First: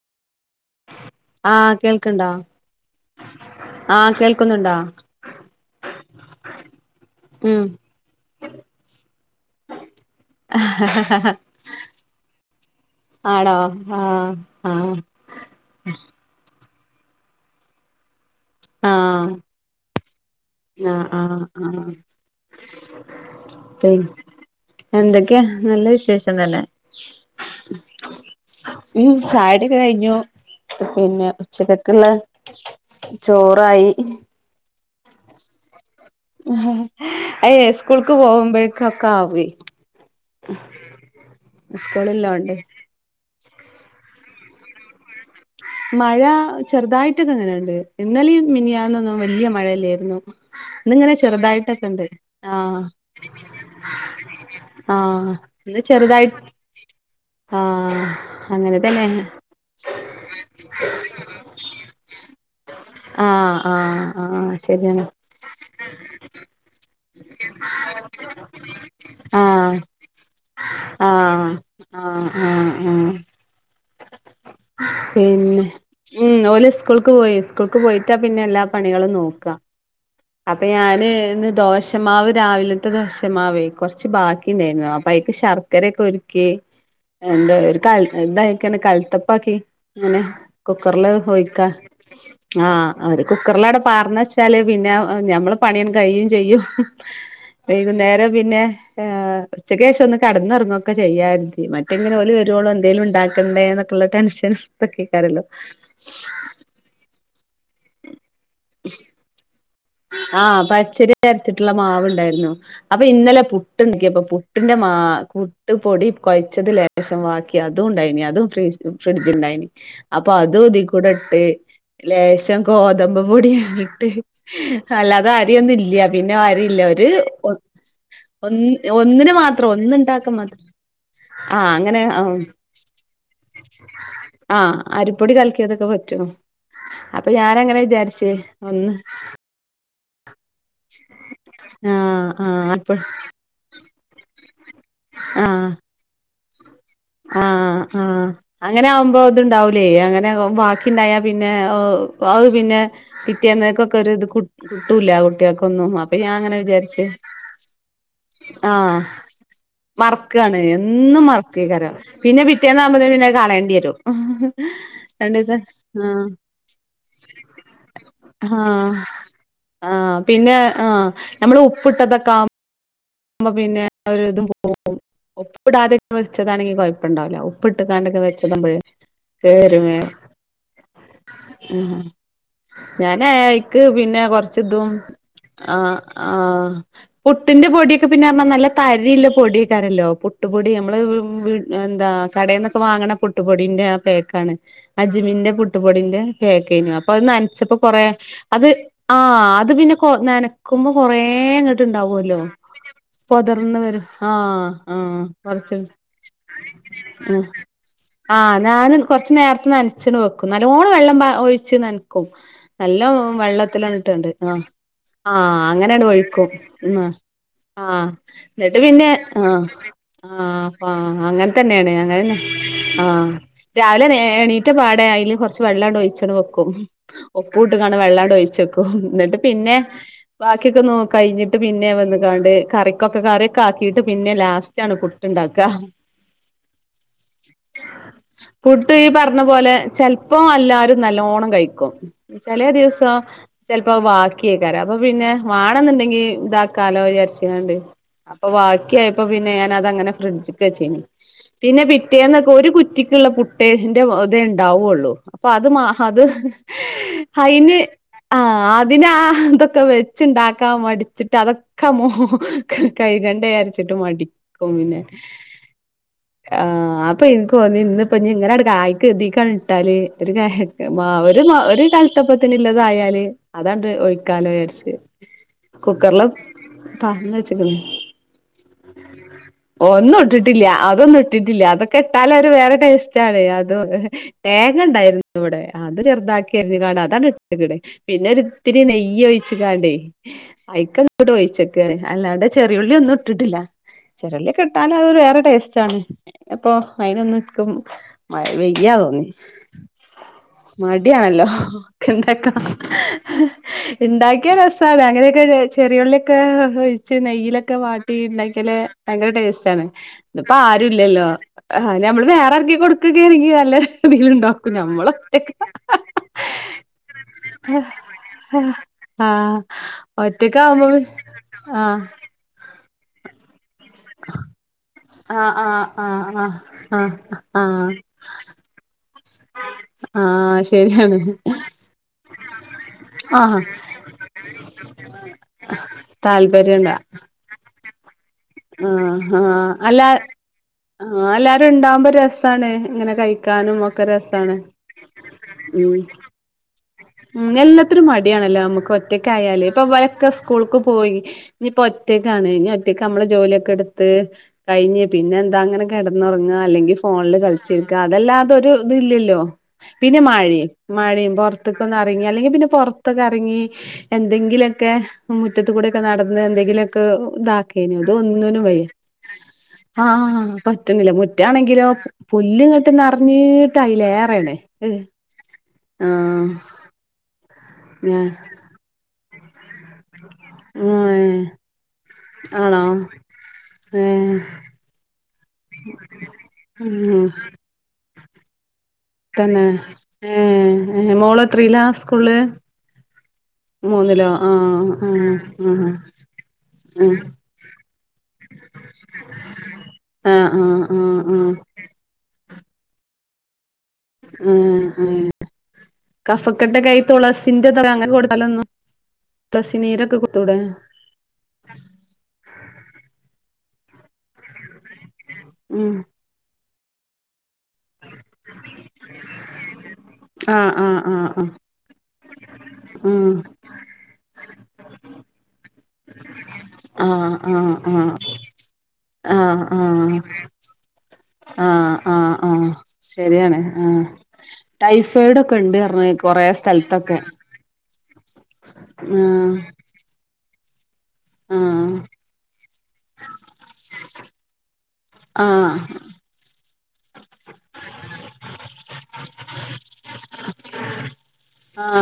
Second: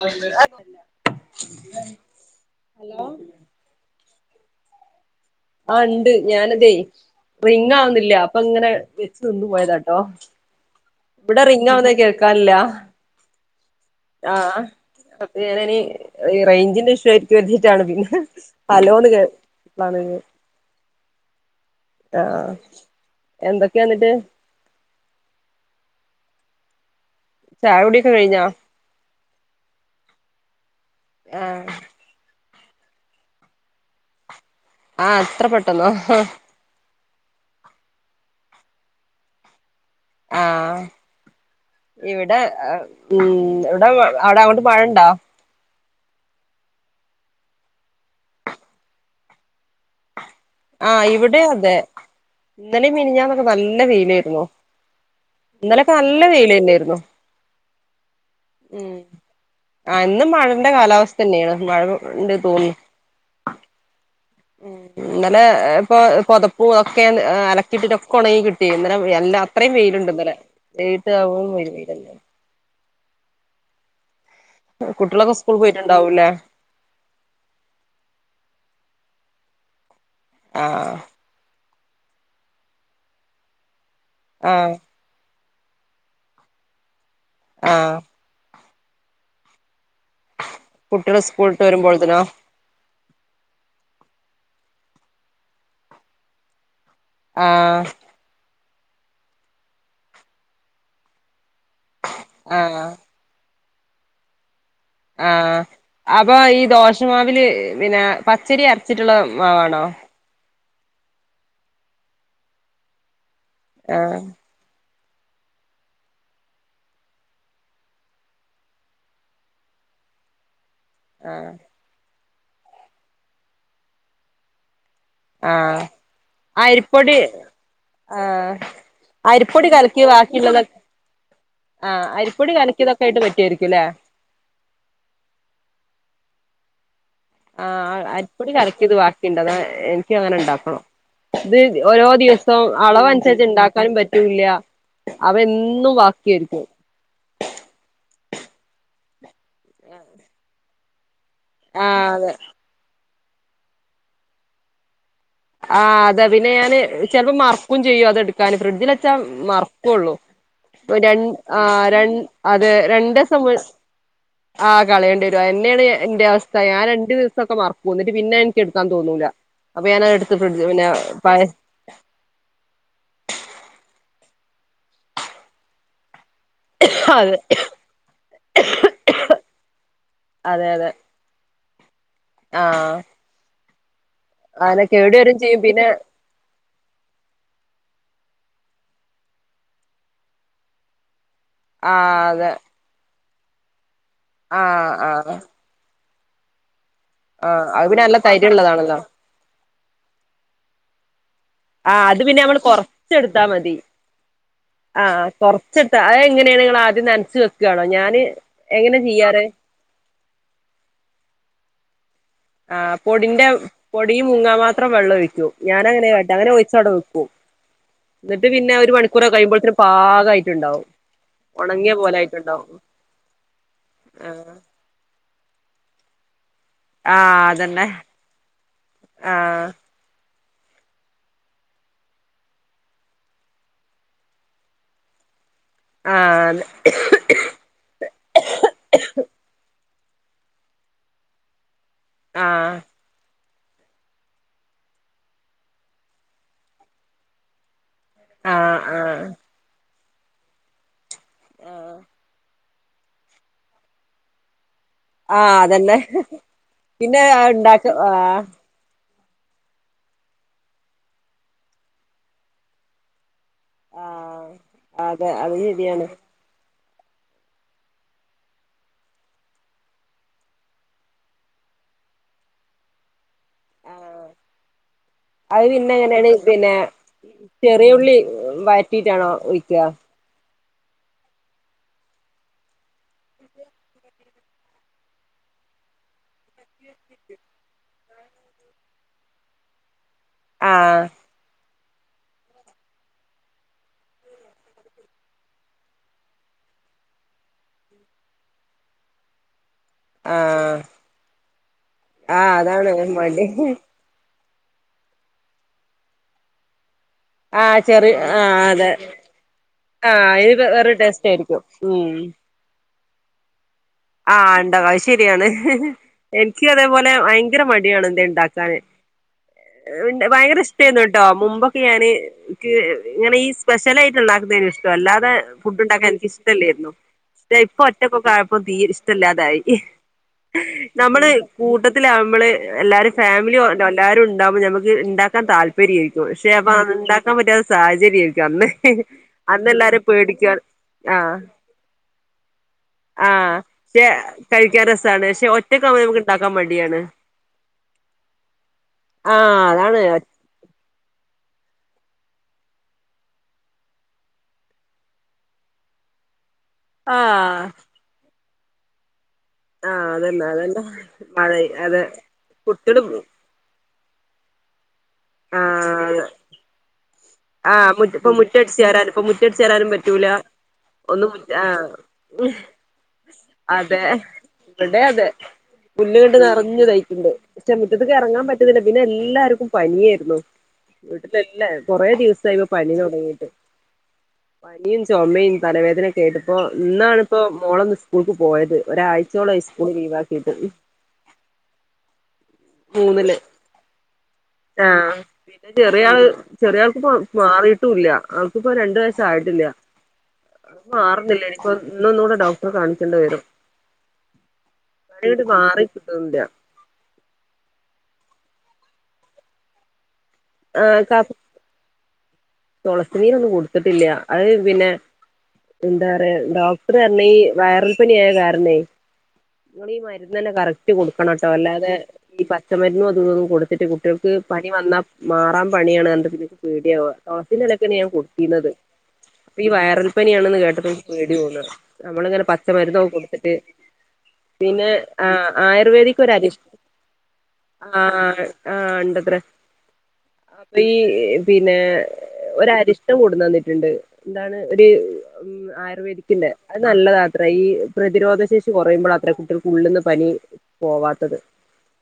അ [inaudible] ആഹ് കേൾക്ക്ണ്ടാ ആഹ് കേൾക്കുന്ന്ണ്ടാ ആഹ് ഉണ്ട് ഞാനതെ ഉം റിങ്ങ് ആവ്ന്നില്ല. അപ്പങ്ങനെ വെച്ച് നിന്ന് പോയതാട്ടോ ഇവിടെ റിങ്ങാവ്ന്നത് കേൾക്കാനി ല്ലാ ആണോ ആഹ് ആഹ് വേറിനി ഈ റൈഞ്ചിന്റെ ഇഷു ആയിക്കര്തീട്ടാണ് പിന്നെ ഹലോന്ന് ആഹ് കേട്ട് പ്പളാണ് ആഹ് ആഹ് ആഹ് ആഹ് എന്തൊക്കെയാന്നിട്ട് എന്തേക്ക്യേ നല്ല വിശേഷം തന്നെ ചായ കുടിയൊക്കെ കഴിഞ്ഞാ ഉം ചായുട്യോക്കെ കഴിഞ്ഞു പിന്നെ ആഹ് ഉച്ചകക്ക്ള്ളെ ചോറായി ആഹ് ഇത്ര പെട്ടെന്നോ അത് ലെ സ്കൂൾക്ക് പോവുമ്പഴേക്കൊക്കാവെ ആഹ് ഇവിടെ സ്കൂളില്ലോണ്ട് ഉം ഇവിടെ അവിടെ അങ്ങോട്ട് മഴണ്ടോ മഴ ചെറ്തായിട്ടൊക്കെ ഇങ്ങനെണ്ട് ഇന്നെലിം മിനിയാന്നൊന്നും വല്ല്യ മഴ ഇല്ലായിരുന്നു ഇന്ന് ആഹ് ഇങ്ങനെ ഇവിടെ അതെ ചെറ്തായിട്ടൊക്കെണ്ട് ആഹ് ഇന്നലെ മിനിഞ്ഞാന്നൊക്കെ നല്ല വെയിലായിരുന്നു ആഹ് ഇത് ഇന്നലൊക്കെ നല്ല ചെറുതായി വെയിലന്നെയായിരുന്നു ആഹ് അങ്ങനെ തന്നെ ആഹ് ഇന്ന് മഴന്റെ കാലാവസ്ഥന്ന്യാണ് മഴ ഇണ്ട്ന്ന് തോന്ന് ആഹ് ആഹ് അത് ശെര്യാണ് ഇന്നലെ ഇപ്പൊ പൊതപ്പും ഒക്കെ ഏ അലക്കിയിട്ടിട്ടൊക്കെ ഒണങ്ങി കിട്ടീനി ഇന്നലെ എല്ല അത്രേ ആഹ് വെയില്ണ്ട് ഇന്നലെ ആഹ് [unintelligible] ആഹ് ആഹ് കുട്ടികളൊക്കെ സ്കൂൾ പിന്നെ പോയിട്ടുണ്ടാവൂലേ ഉം ഓല് സ്കൂൾക്ക് പോയിട്ട പിന്നെ സ്കൂൾക്ക് പോയിട്ട പിന്നെ എല്ലാ പണികളും നോക്കാ അപ്പൊ ആ ഞാന് ഇന്ന് ദോശമാവ് രാവിലത്തെ ദോശമാവേ കൊറച്ച് ആ ബാക്കിണ്ടായിരുന്ന പ്പയിക്ക് ശർക്കരയൊക്കെ ഉര്ക്കി എന്താ ആ ഒരു കൽ എന്തയിക്കാണ്ട് കൽത്തപ്പാക്കി ഇങ്ങനെ കുക്കറില് കുട്ടികൾ ഒഴിക്ക [unintelligible] ആഹ് അത് കുക്കറിലാണ്ട് പാർന്നെച്ചാല് പിന്നെ ഞമ്മളെ പണിയാണ്ട് കയ്യും ചെയ്യും ആ വൈകുന്നേരം പിന്നെ ഏ ഉച്ചക്കേഷം ഒന്ന് കെടന്നൊറങ്ങൊക്കെ ചെയ്യാര്ത് മറ്റെങ്ങനെ ഓല് ആ വെരോളം എന്തേലും ഇണ്ടാക്കണ്ടേ എന്നൊക്കെള്ള ടെൻഷൻ ഇതൊക്കെക്കാരല്ലോ ആഹ് അപ്പൊ ഈ ദോശമാവില് പിന്നെ പച്ചരി അരച്ചിട്ട്ള്ള മാവാണോ ആഹ് പച്ചരി അരച്ചിട്ട്ള്ള മാവ്ണ്ടായിരുന്നു അപ്പൊ ഇന്നലെ ആ പുട്ട്ണ്ടാക്കിപ്പം പു പുട്ടിന്റെ മാ പുട്ട് പൊടി കൊഴച്ചത് ലേസം ബാക്കി അതുണ്ടായിന് അതും ഫ്രീ ഫ്രിഡ്ജ്‌ണ്ടായിനി അപ്പതും ഇതീ ക്കൂടെ ആ ഇട്ട് ലേശം ഗോതമ്പ് പൊടിം ഇട്ട് അല്ലാ തെ ആ അരിയൊന്നും ഇല്ല പിന്നെ അരി ഇല്ല ഒര് ആഹ് അരിപ്പൊടി കലക്കി ഒന്നുണ്ടാക്കാൻ ബാക്കിള്ളതൊ മാത്രം ആഹ് അരിപ്പൊടി കലക്കിയതൊക്കെ ആയിട്ട് പറ്റായിരിക്കുലേ ആഹ് അരിപ്പൊടി കലക്കിയതൊക്കെ പറ്റും അപ്പൊ ഞാനങ്ങനെ ആഹ് വിചാരിച്ച് അരിപ്പൊടി ഒന്ന് കലക്കിയത് ബാക്കിണ്ട് അതാ എൻ അങ്ങനെ ഇണ്ടാക്കണം ഇത് ഓരോ ആഹ് ദിവസം ആഹ് അപ്പൊ അളവ് അനുസരിച്ച് ഇണ്ടാക്കാനും പറ്റുംല്ല. അവ ആഹ് എന്നും ബാക്ക്യായിരിക്കും ആഹ് ആഹ് അങ്ങനാവുമ്പം ഇത്ണ്ടാവൂലേ അങ്ങനെ ബാ ക്കിണ്ടായ പിന്നെ ആഹ് അതെ അത് പിന്നെ പിറ്റേന്നക്കൊക്കെ ഒരിത് കി കിട്ടൂല ആഹ് അതാ പിന്നെ ഞാന് ചെലപ്പം മറ്ക്കും ചെയ്യും അതെട്ക്കാന് ആഹ് ഫ്രിഡ്ജില്ച്ചാ മറ ക്കൊള്ളൂ മറക്കാണ് ഒര് ര എന്നും ആഹ് മറക്കേക്കാരം രൺ പിന്നെ അത് പിറ്റേന്നാവുമ്പോത്തിന് പിന്നെ രണ്ട്സം വി കളയേണ്ടി വരും ആഹ് കളയേണ്ട്യരും രണ്ടീസം അതെന്ന്യാണ് ആഹ് ഇന്റെ അവസ്ഥ ഞാന് രണ്ട് ദിവസൊക്കെ മറക്കും എന്നിട്ട് പിന്നെ അതെനിക്ക് എട്ക്കാ ആഹ് തോന്നൂല അപ്പൊ ആഹ് ഞാനതെട് പിന്നെ ആഹ് നമ്മള് ഉപ്പിട്ടട്ടൊക്കെ കാ ക്കാവുമ്പോ പിന്നെ ആ ഒരിതും പോകും [unintelligible] ഉപ്പിടാതൊക്കെ വെച്ചതാണെങ്കി അതെ കൊഴപ്പണ്ടാവൂല ഉപ്പ് ഇട്ട്ക്കാണ്ടോക്കെ വെച്ചതാവുമ്പഴേ കേടരും വേം അതെ അതെ ഉം ആഹ് പിന്നെ അയ്ക്ക് പിന്നെ കൊറച്ച് അങ്ങനെ ഇതും കേടു വരും ചെയ്യും പിന്നെ ആഹ് ആഹ് പുട്ടിന്റെ പൊടി ത് പിന്നെർഞ്ഞ നല്ല തരിളള പൊടിക്കാരല്ലോ പുട്ടുപൊടി നമ്മള് എന്താ ആഹ് അതെ കടേന്ന് വാങ്ങ്ണ പുട്ടുപൊടിന്റെ ആഹ് പേക്കാണ് ആഹ് ആഹ് അജ്മിന്റെ പുട് പുട്ട്പൊടിന്റെ പേക്കയ്നി അപ്പ അത് ആഹ് നനച്ചപ്പോ അത് പിന്നെ കൊറേ നല്ല അത് തൈരുള്ളതാണല്ലോ ആഹ് അത് പിന്നെ കൊ നനക്കുമ്പോ കൊറേ ങ്ങ ആഹ് അത് പിന്നെ നമ്മള് പൊറ ച്ചെടുത്താ മതി വരും ആഹ് ആഹ് കൊറച്ച് കൊറച്ചെടുത്ത അത് എങ്ങനെയാണ് നിങ്ങൾ ആദ്യം നനച്ച് വെ ക്കാണോ ഞാന് എങ്ങനെ ചെയ്യാറ് ച്ച ണ്ട് വെക്കും നല്ലോണം വെള്ളം പാ ഒഴിച്ച് ന ക്കു ആഹ് നല്ല പൊടിന്റെ പൊടി വെള്ളത്തിലണ്ട്ട്ടാണ്ട് മുങ്ങാൻ ആഹ് ആഹ് അങ്ങനെയാണ് ഒഴിക്കും ച്ചടെ ഉം വെക്കും ആഹ് എന്നിട്ട് ന്നിട്ട് ഒരു പിന്നെ മണിക്കൂറൊക്കെ ആഹ് കഴിയുമ്പോഴത്തിന് പാകായിട്ടുണ്ടാവും ആഹ് അങ്ങനൻ ഉണങ്ങിയ തന്നെണ് പോലെ അങ്ങനെന്നെ ആയിട്ടുണ്ടാവും ആഹ് രാവിലെ ആഹ് എണീറ്റ പാടെ അയില് കൊറച്ച് വെള്ളംണ്ട് ഒഴിച്ചണ്ട് വെക്കും ആഹ് അതന്നെ ഉപ്പൂട്ട്ക്കാണ്ട് വെള്ളാണ്ട് ഒഴിച്ചെക്കും ന്നിട്ട് ആഹ് പിന്നെ ബാക്കിയൊക്കെ നോ കഴിഞ്ഞിട്ട് പിന്നെ വന്നികാണ്ട് കറിക്കൊക്കെ കറിയൊക്കെ ആക്കിട്ട് പിന്നെ ലാസ്റ്റണ് പുട്ട്ണ്ടാക്ക ആഹ് അതെ പുട്ട് ഈ പറഞ്ഞ പോലെ ചെലപ്പോ എല്ലാരും നല്ലോണം കഴിക്കും ചെലേ ആഹ് ദിവസം ചെപ്പോ ബാക്കിയേക്കാര അപ്പൊ പിന്നെ വാണന്നുണ്ടെങ്കി ഇതാക്കാലോ വിചാരിച്ച്ക്കാണ്ട് അപ്പൊ ആഹ് ബാക്കിയായപ്പോ ആഹ് പിന്നെ ഞാനതങ്ങനെ ഫ്രിഡ്ജ്ക്ക് വെച്ചീനി പിന്നെ ആഹ് പിറ്റേന്നൊക്കെ ഒരു കു റ്റിക്ക്ള്ള പുട്ടേ ന്റെ തേ ഇണ്ടാവൊള്ളൂ അപ്പൊ ആഹ് അത് മാ അതന്നെ അത് പിന്നെ അയിന് ഉണ്ടാക്ക ആഹ് അത് അതിനാ ഇതൊക്കെ വെച്ചുണ്ടാക്കാൻ മടിച്ചിട്ട് അതൊക്കെ മോ കൈകണ്ട വിചരിച്ചിട്ട് ആഹ് മടിക്കും പിന്നെ അതെ അത് ശരിയാണ് ആഹ് അപ്പൊ ഇൻക്ക് തോന്നി ഇന്ന് പ്പൊ ഞ്ഞ് ഇങ്ങനെടെ കായ്ക്ക് എതിക്കാണ്ട് ഇട്ടാല് ഒരു കാ മാ ര് മാ ഒരു കൽത്തപ്പത്തിന്ള്ളതായാല് അതാണ്ട് ആഹ് ഒഴിക്കാലോ ചാരിച്ച് അത് പിന്നെ കുക്കറില് എങ്ങനെയാണ് പിന്നെ പാർന്ന് വെച്ച്ക്ക്ണ് ചെറിയ ഉള്ളി വയറ്റിട്ടാണോ ഒഴിക്ക ന്നും ഇട്ടിട്ടില്ല അതൊന്നും ഇട്ടിട്ടില്ല അതൊക്കെ ഇട്ടാലൊര് വേറെ ടേസ്റ്റ് ആണ് അത് [unintelligible] തേങ്ങ ഇണ്ടായിരുന്നു ഇവിടെ അത് ചെറുതാക്കി അരിഞ്ഞ്കാണ്ട് അതാണ് ഇട്ട്ക്ക്ണ് പിന്നെ ഒരിത്തിരി നെയ്യ് ഒഴിച്ച്ക്കാണ്ടേ ആഹ് ആയിക്കങ്ങട്ട് ഒഴിച്ചക്കാണ് അല്ലാണ്ടെ ചെറിയുള്ളി ഒന്നും ഇട്ടിട്ടില്ല [unintelligible] ഇട്ടാല് അതൊരു വേറെ ടേസ്റ്റ് ആണ് അപ്പൊ അയിനൊന്നും ഇൻക് മഴ പെയ്യവോ ഞ് ആഹ് മടിയാണല്ലോ ഇണ്ടാക്കാ ആഹ് അതാണ് മടി ഇണ്ടാക്കിയ രസാണ് അങ്ങനെയൊക്കെ ചെറിയുള്ളിയൊക്കെ നെയ്യിലൊക്കെ ആഹ് ചെറിയ വാട്ടി ആഹ് ഇണ്ടക്കിയാല് അതെ ഭയങ്കര ടേസ്റ്റണ് ആഹ് ഇത് വേറൊരു പ്പരുല്ലല്ലോ ടേസ്റ്റ് ആയിരിക്കും ആഹ് ഉം നമ്മള് വേറെ ആർക്കെ കൊടുക്കക്കെ ആണങ്കി നല്ലെ ആഹ് ഇണ്ട അത് ശരിയാണ് എനിക്ക് അതേപോലെ ഭയങ്കര മടിയാണ് എന്തെ ഇണ്ടാക്കാന് ആഹ് ഒറ്റക്ക് ഭയങ്കര ആവുമ്പോ ഇഷ്ടേന്നു ട്ടോ മുമ്പൊക്കെ ആഹ് ഞാന് ൻക്ക് ഇങ്ങനെ ഈ സ്പെഷ്യലായിട്ട് ഇണ്ടാക്കുന്നതെയ്നു ഇഷ്ടോ അല്ലാ ആഹ് ഫുഡ് ആഹ് ഉണ്ടാക്കൻ എനിക്ക് ആഹ് ആഹ് ഇഷ്ടല്ലേര്ന്നു ആഹ് ഇപ്പൊ ആഹ് ഒറ്റക്കക്കെയപ്പോ തീരെ ത്ത്ല്ലാതായി ആഹ് ശരിയാണ് നമ്മള് കൂട്ടത്തിലാവുമ്പള് എല്ലാരും ഫാമിലി ആഹ് എല്ലാരും ഇണ്ടാവുമ്പോ ഞമ്മക്ക് ഇണ്ടാ ക്കാൻ താല്പര്യയായിരിക്കും പക്ഷേ താല്പര്യണ്ട [unintelligible] ഇണ്ടാക്കാൻ പറ്റാത്ത സാഹചര്യയിരി അന്ന് അന്ന് എല്ലാരിം പേടിക്കാൻ ആ ആഹ് അല്ലാരും ഇണ്ടാവുമ്പ രസാണ് ഇങ്ങനെ ആഹ് കഴിക്കാനും ഒ പക്ഷെ കഴിക്കാൻ രസാണ് പക്ഷെ ഒറ്റക്കാവുമ്പ നമുക്ക് ഇണ്ടാക്കാൻ മടിയാണ് ഉം എല്ലത്തിനും മടിയാണല്ലോ നമ്മക്ക് ഒറ്റക്ക് ആഹ് ആയാല് ഇപ്പൊ അതാണ് വലൊക്കെ സ്ക് സ്കൂൾക്ക് പോയി ഇഞ്ഞിപ്പോ ഒറ്റക്കാണ് ഇഞ് ഒറ്റക്ക് നമ്മളെ ജോലിയൊക്കെ ഇട്ത്ത് കഴിഞ് പിന്നെന്താ അങ്ങനെ കെടന്നുറങ്ങാ അല്ലെങ്കി ഫോൺല് ആഹ് കളിച്ചിരിക്ക അതല്ലാതൊരു ഇത് ല്ലല്ലോ ആഹ് പിന്നെ അതന്നെ മയിം അതന്നെ മയിം മഴ പൊർ ത്ത്ക്ക് ഒന്ന് അതെ എറങ്ങി അല്ലെങ്കി പിന്നെ കുട്ടികള് പൊർത്തൊക്കെ എറങ്ങി എന്തെങ്കിലോക്കെ മുറ്റത്ത് കൂടെ ഒക്കെ ആഹ് നടന്ന് എന്തെങ്കിലോക്കെ ആഹ് ഇതാക്കെനി ഇത് മുറ്റ ഇപ്പൊ ഒന്നിനും മുറ്റടിച്ച് വയ്യ വാരാനും ഇപ്പൊ മുറ്റടിച്ച് വാരാനും ആ പറ്റൂല പറ്റ്ണില്ല ഒന്നും മുറ്റാണെങ്കിലോ ആഹ് പുല്ല് ഇങ്ങട്ട് നെർഞ്ഞീട്ടയിലെറെണ് പുല്ല് ഇങ്ങട്ട് നേർഞ്തായ്ക്ക്ണ്ട് പക്ഷേ മുറ്റത്ത്ക്ക് ഞാ എർങ്ങാൻ പറ്റുന്നില്ല പിന്നെ എല്ലാർക്കും പനിയായിരുന്നു ഏഹ് വീട്ടിലല്ല കൊറെ ദിവസായിപ്പ ആണോ പനി തൊടങ്ങിട്ട് ഏഹ് പനിം ചോമിം തലവേദന ഒക്കായിട്ട് ഇപ്പോ ഉം ഇന്നാണ്പ്പോ മോള് ഒന്ന് സ്‌ സ്കൂൾക്ക് പോയത്, ഒരാഴ്ചയോളം സ്കൂള് ലീവ് ആക്കിയിട്ട്. മോള് എത്രയിലാ സ്കൂൾല് മൂന്നില്. മൂന്നിലോ ആ ആഹ് ആഹ് പിന്നെ ആഹ് ചെറിയ ആള് ചെറിയ ആൾക്ക് മാറിട്ടുല്ല. അവക്കിപ്പോ രണ്ടു വയസ്സ് ആയിട്ടില്ല. ആഹ് ആഹ് ആഹ് ആഹ് മാറുന്നില്ല ആഹ് എനിക്കൊ ഇന്നൊന്നു കൂടെ ഡോക്ടർ കാണിക്കേണ്ടി വരും. ഉം ഉം അങ്ങട്ട് മാറി കിട്ടുന്നില്ല കഫ ക്കട്ട കൈ തുളസിന്റെ ത അങ്ങനെ കൊടുത്താലൊന്നും തുളസി നീരൊക്കെ കൊടുത്തൂടെ ആ കഫ് തുളസി നീരൊന്നും കൊട്ത്തിട്ടില്ല അത് പിന്നെ ഉം എന്താ പറയാ ഡോക്ടർ പർഞ് വൈറൽ പനിയായ കാര്ണേ നിങ്ങള് ഈ മര്ന്നന്നെ ആഹ് കറക്റ്റ് ആഹ് ആഹ് കൊടുക്കണം ആഹ് ട്ടോ, അല്ലാതെ ഈ പച്ചമര്ന്നു അതു ഉം ഇതൊന്നും കൊടു ട്ട് കുട്ടിഴൾക്ക് പനി വന്നാ മാറാം പണിയാണ് [unintelligible] ഇൻക്ക് പേടിയാവ ആഹ് [unintelligible] ആഹ് ലെക്കെന്നെ ഞാൻ ആഹ് കൊടുത്തീന്നത്. ഇപ്പ ഈ ആഹ് വയറൽ ആഹ് പനിയാണന്ന് കേട്ടപ്പോ ഇൻക് പേടി തോന്ന ആഹ് ആഹ് നമ്മളിങ്ങനെ ആഹ് പച്ചമരുന്നൊക്കെ കൊടുത്തിട്ട് ശരിയാണ് ആഹ് പിന്നെ ആ ടൈഫോയിഡ് ഒക്കെ ഉണ്ട് പറഞ്ഞ് ആയുർവേദിക് കൊറേ ഒരരിഷ് സ്ഥലത്തൊക്കെ ആ ആ ഇണ്ടത്ര ആഹ് ഇപ്പ ഈ പിന്നെ ആഹ് ഒരരിഷ്ടം കൊട്ന്ന് തന്നിട്ട്ണ്ട്. എന്താണ് ഒര് ഉം ആഹ് ആയുർവേദി അത് നല്ലതാ അത്ര, ഈ പ്രതിരോധ ശേഷി കൊറയുമ്പളാത്ര കുട്ടിഴൾക്ക് ഉള്ളിന്ന് പനി പോവാത്തത്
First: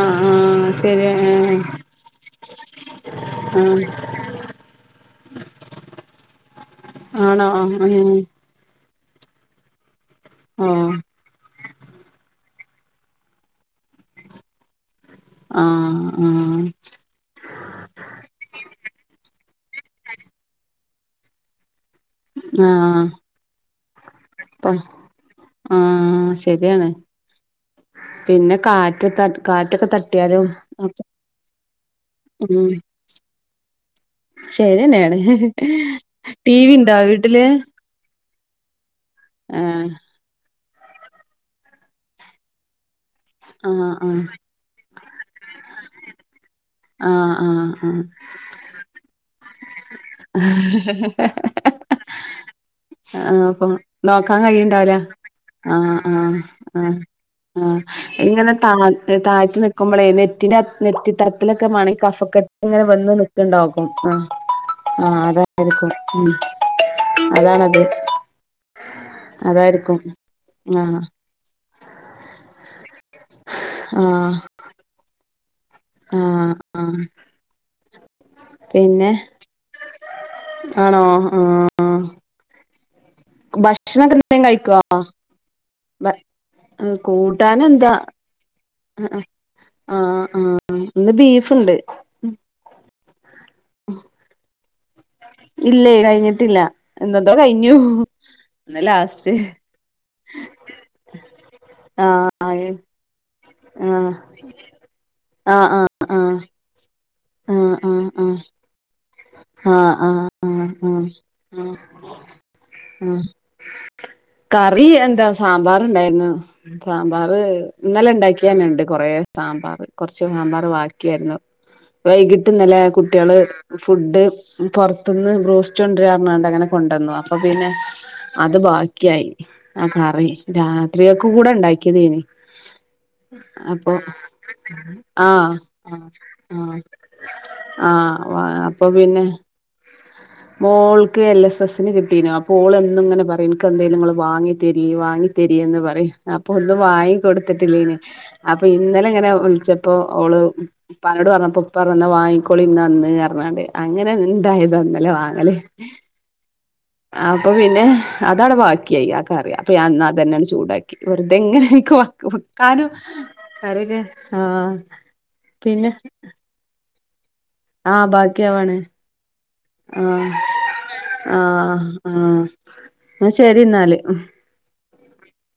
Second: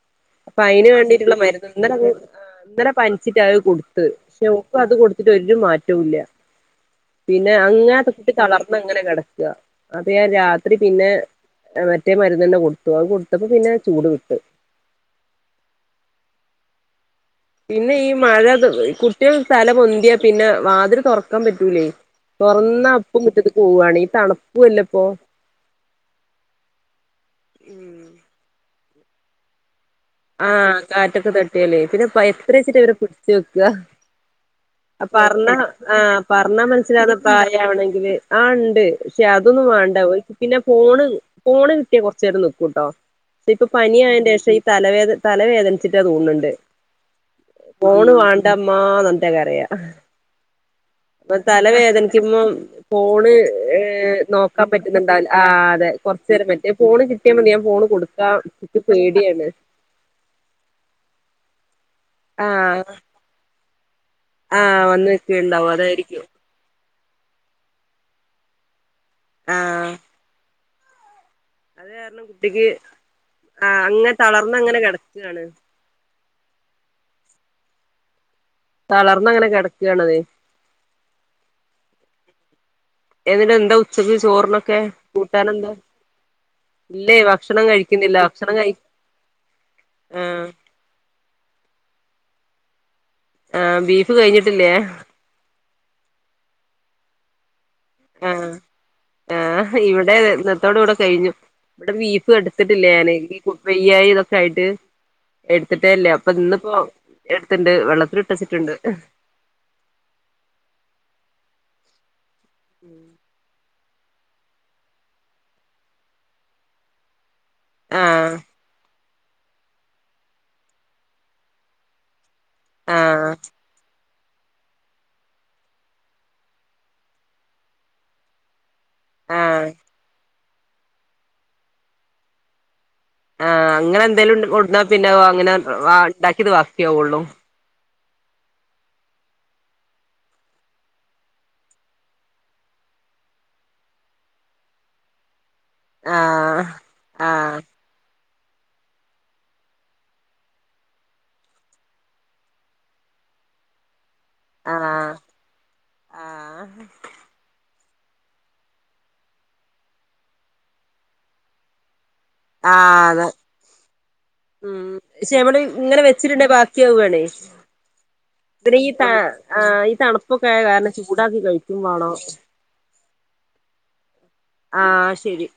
ആഹ് അപ്പ ആഹ് അയിന് ശരി വേണ്ടിട്ടുള്ള ഏഹ് മരുന്ന് ഇന്നല ആ ഇന്നലെ പൻച്ചിട്ട് അത് ആഹ് കൊട്ത്ത് പക്ഷെ പ്പ അത് കൊട്ത്തിട്ട് ഒരു മാറ്റുല്ല. ആണോ പിന്നെ അങ്ങാത്ത ഏഹ് കുട്ടി തളർന്ന അങ്ങനെ കെടക്ക അപ്പ ഞാൻ രാത്രി ഓഹ് പിന്നെ മറ്റേ മരുന്നന്നെ കൊട്ത്തു. അത് കൊട്ത്തപ്പ പിന്നെ ചൂട് വിട്ട്. ആ ആ പിന്നെ ഈ മഴ കുട്ടിഴള് തല പൊന്തിയാ പിന്നെ വാതില് തൊർക്കാം പറ്റൂലേ തൊർന്ന ആഹ് അപ്പം മുറ്റത്ത്ക്ക് പോവാണ് ഈ തണുപ്പു അല്ലേ ഇപ്പൊ ആ ശരിയാണ് പിന്നെ കാറ്റ് ത കാറ്റൊക്കെ ത ആ കാറ്റൊക്കെ തട്ടിയാലെ, പിന്നെ ഉം എത്രേച്ചിട്ട ഇവരെ പിട്ച്ചു വെക്ക അ ശരിന്നെയാണ് പർഞ്ഞാ ആ ടി പർഞ്ഞാ വി ഉണ്ടോ മൻസ്സിലാവ്ന്ന വീട്ടില് പ്രായാവണെങ്കില് ആ ഉണ്ട്. പക്ഷെ അതൊന്നും ആഹ് വേണ്ട, പിന്നെ ഫോണ് ഫോണ് കട്ടിയ കൊറച്ച് നേരം നിക്കൂട്ടോ. ഇപ്പൊ ആഹ് ആഹ് പനിയായന്റെ ശേഷം ഈ തലവേദ തലവേദനിച്ചിട്ടാ തോന്നുണ്ട് ആഹ് ആഹ് ഫോണ് വേണ്ടമ്മ എന്നട്ടാ കരയ ആഹ അപ്പൊ തലവേദനിക്കുമ്പോ?. ഫോണ് ആഹ് അപ്പൊ ഏ നോക്കാൻ കഴിയുണ്ടാവില്ല പറ്റുന്നുണ്ടാവില്ല. ആ അതെ ആഹ് കൊറച്ചു ആഹ് നേരം പറ്റു ആഹ് ഫോണ് കിട്ടിയതി ഞാൻ ഫോണ് കൊടുത്ത ക്കാൻ പേടിയാണ്. ക്കുമ്പോ ഖ നെറ്റിന്റെ നെറ്റിത്തടത്തിലൊക്കെ മാണെങ്കി കഫക്കെട്ട് ഇങ്ങനെ ആഹ് വന്ന് നിക്കുണ്ടാവും ആഹ് ആ വന്ന് അത നിക്ക്ണ്ടാവും ആയിരിക്കും അതായിരിക്കും അതാണ്ത്, ആഹ് അതാായിരിക്കും. ആഹ അത് കാരണം കുട്ടിക്ക് ആ അങ്ങനെ തളർന്ന് അങ്ങനെ കിടക്കുകയാണ്. ആഹ ആഹ പിന്നെ തളർന്ന് അങ്ങനെ കിടക്കാണതെ ആണോ ആ എന്നിട്ട് എന്താ ഉച്ചക്ക് ഭക്ഷണൊക്കെ എന്തേം ചോറിനൊക്കെ കഴിക്കോ കൂട്ടാനൊക്കെ എന്താ ഭ ഇല്ലേ ഭക്ഷണം കഴിക്കുന്നില്ല ഭക്ഷണം കഴ ആ ആ ഇന്ന് ബീഫുണ്ട്. ആ ബീഫ് കഴിഞ്ഞിട്ടില്ലേ?. ഇല്ല കഴിഞ്ഞിട്ടില്ല, ഇന്നത്തോടെ കഴിഞ്ഞു ആഹ് ഇന്നാ ലാസ്റ്റ്. ആഹ് ഇവിടെ ഇന്നത്തോടെ കൂടെ കഴിഞ്ഞു. ഇവിടെ ബീഫ് ആഹ് എടുത്തിട്ടില്ല ഞാന് വെയ്യായി ആഹ് ഇതൊക്കെ ആയിട്ട് ആഹ് എടുത്തിട്ടേല്ല അപ്പൊ ആഹ് ഇന്നിപ്പോ എടുത്തിണ്ട് ആഹ് ആഹ് വെള്ളത്തിൽ ആഹ് ഇട്ടച്ചിട്ടുണ്ട് ആഹ് ആഹ് ആഹ് ആഹ് ഉം കറി എന്താ സാമ്പാർ ഇണ്ടായിരുന്നു സാമ്പാർ ഇന്നലെ ആഹ് ഉണ്ടാക്കിയാനുണ്ട് കൊറേ സാമ്പാർ കുറച്ച സാമ്പാർ വാക്കിയായിരുന്നു വൈകിട്ട് ഇന്നലെ ആഹ് കുട്ടികള് ഫുഡ് പുറത്തുന്ന് ബ്രൂസ്റ്റ് കൊണ്ടിരഞ്ഞണ്ട് അങ്ങനെ കൊണ്ടുവന്നു അപ്പൊ പിന്നെ അത് ബാക്കിയായി ആഹ് ആ കറി രാത്രിയൊക്കെ കൂടെ ഉണ്ടാക്കിയതേനി ആഹ് അപ്പൊ അങ്ങനെ എന്തേലും കൊടുന്നാ പിന്നെ അങ്ങനെ ആഹ് ആഹ് ഉണ്ടാക്കിയത് ആഹ് ബാക്കിയാവുള്ളൂ ആഹ് അപ്പൊ പിന്നെ മോൾക്ക് എൽ എസ് എസ്സിന് കിട്ടീന അപ്പോൾ എ എന്നിങ്ങനെ പറയും എനക്ക് എന്തേലും നിങ്ങൾ വാങ്ങി തരി വാങ്ങി തെരിയന്ന് പറയും അപ്പൊ ആഹ് ഒന്നും വാങ്ങിക്ക ആഹ് കൊടുത്തിട്ടില്ലീന അപ്പൊ ഇന്നലെ ഇങ്ങനെ വിളിച്ചപ്പോ അവഓള് ഉപ്പാനോട് പറഞ്ഞപ്പ ഇപ്പ പറഞ്ഞു വാങ്ങിക്കോളി ഇന്ന് അന്ന് പറഞ്ഞാണ്ട് അങ്ങനെ ഇതായത് അങ്ങല്ലെ ആഹ് വാങ്ങല് ആഹ് അപ്പൊ പിന്നെ അതാണ് ബാക്കിയായി ആഹ് കറിയാം അപ്പ ഞാ അത് തന്നെയാണ് ചൂടാക്കി വെറുതെ ഇങ്ങനെയൊക്കെ കാനു ആഹ് അതെ കറിയൊക്കെ ആഹ് പിന്നെ കവ ഗണേ [unintelligible] ആഹ് ബാക്കിയാവാണ് പിന്നെ ഈ ത ആ ഈ ആഹ് തണുപ്പൊക്കെ ആയ കാരണം ചൂടാക്കി കഴിക്കും വാണം ന്നാ ശരി ഇന്നാല് ആഹ് ശരി